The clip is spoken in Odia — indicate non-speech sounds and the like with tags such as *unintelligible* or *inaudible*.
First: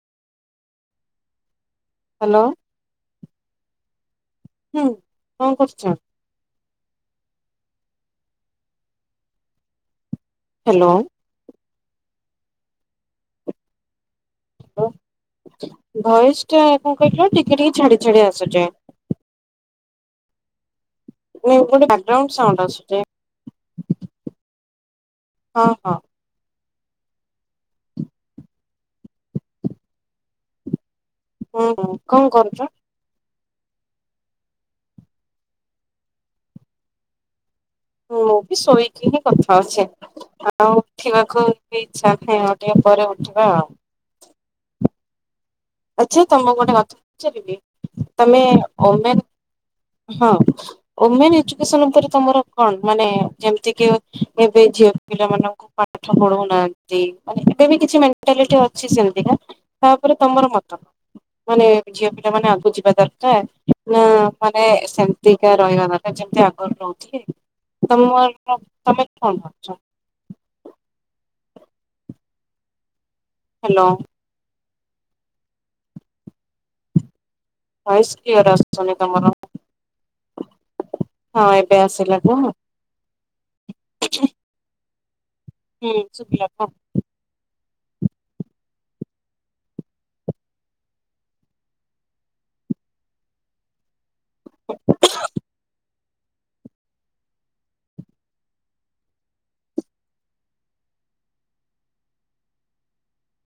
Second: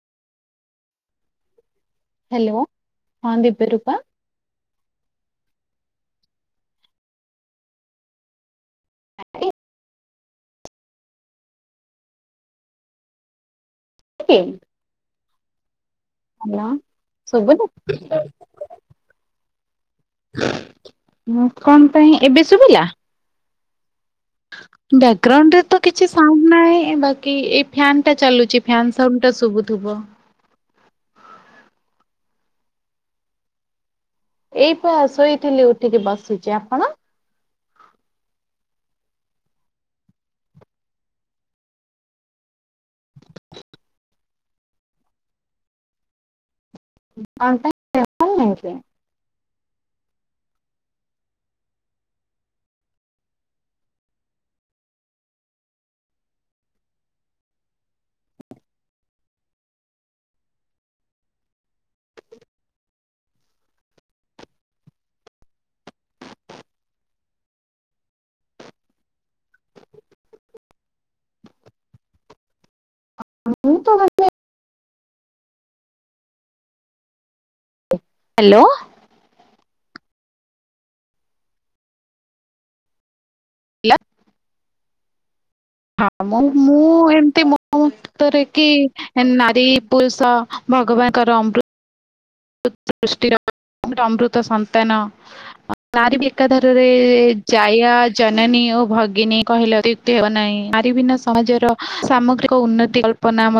ହ୍ୟାଲୋ, ହଁ ଦିିବ୍ୟରୂପ। ହୁଁ, କଣ କରୁଛ? ଆରେ ହ୍ୟାଲୋ। କି *unintelligible* ଭଏସ୍ ଟା କଣ କହିଲ ଶୁଭୁନି? ଟିକେ-ଟିକେ ଛାଡି-ଛାଡି ଆସୁଚି। ନାଇଁ କଣ ଗୋଟେ ପାଇଁ, ବ୍ୟାକଗ୍ରାଉଣ୍ଡ ଏବେ ସାଉଣ୍ଡ ଶୁଭିଲା? ଆସୁଛି। ବ୍ୟାଗ୍ରାଉଣ୍ଡରେ ହଁ ତ ହଁ କିଛି ସାଉଣ୍ଡ ନାହିଁ, ବାକି ଏଇ ଫ୍ୟାନ୍ ଟା ଚାଲୁଚି ଫ୍ୟାନ୍ ସାଉଣ୍ଡ ଟା ଶୁଭୁଥିବ। ହୁଁ-ହୁଁ, କଣ କରୁଚ? ଏଇ ପା ଶୋଇଥିଲି ଉଠିକି ବସିଚି, ଆପଣ? ମୁଁ ବି ଶୋଇକି ହିଁ କଥା ହଉଛି, ଆଉ ଉଠିବାକୁ ବି ଇଚ୍ଛା ନାହିଁ ଆଉ। ଟିକେ ପରେ ଉଠିବା ଆଉ। ଆଚ୍ଛା ତମକୁ ଗୋଟେ କଥା କଣ ପଚାରିବି, ପାଇଁ ଦେହ ଭଲ ତମେ ନାହିଁ କି? ଓମେନ୍ ହଁ ଓମେନ୍ ଏଜୁକେସନ୍ ଉପରେ ତମର କଣ ମାନେ ଯେମ୍ତି କି ଏବେ ଝିଅ ପିଲାମାନଙ୍କୁ ପାଠ ପଢଉନାହାନ୍ତି, ମାନେ ଏବେ ବି କିଛି ମେଣ୍ଟାଲିଟି ଅଛି ସେମ୍ତି *unintelligible* ତାପରେ ତମର ମତ, ମାନେ ଝିଅ ପିଲାମାନେ ଆଗକୁ ଯିବା ଦରକାର୍ ନା ମାନେ ସେମ୍ତିକା ରହିବା ଦରକାର୍, ଯେମ୍ତି ଆଗରୁ ରହୁଥିଲେ। ତମର ତମେ କଣ କରୁଚ? ମୁଁ ହେଲୋ। ତ ଭଏସ୍ କ୍ଲିୟର୍ ହ୍ୟାଲୋ ଆସୁନି ତମର, ହଁ ଏବେ ଆସିଲା କୁହ। ହେଲା? ହୁଁ ହଁ ଶୁଭିଲା କୁହ। ମୁଁ-ମୁଁ ଏମ୍ତି ମୋ ମୋ ମତରେ କି ନାରୀ ପୁରୁଷ ଭଗବାନଙ୍କର ଅମୃତ ସୃଷ୍ଟିର *unintelligible* ଅମୃତ ସନ୍ତାନ। ନାରୀ ବି ଏକାଧାରରେ ଜାୟା, ଜନନୀ ଓ ଭଗିନୀ କହିଲେ ଅତ୍ୟୁ କ୍ତୀ ହେବ ନାହିଁ, ନାରୀ ବିନା ସମାଜର ସାମଗ୍ରିକ ଉନ୍ନତି କଳ୍ପନା ମ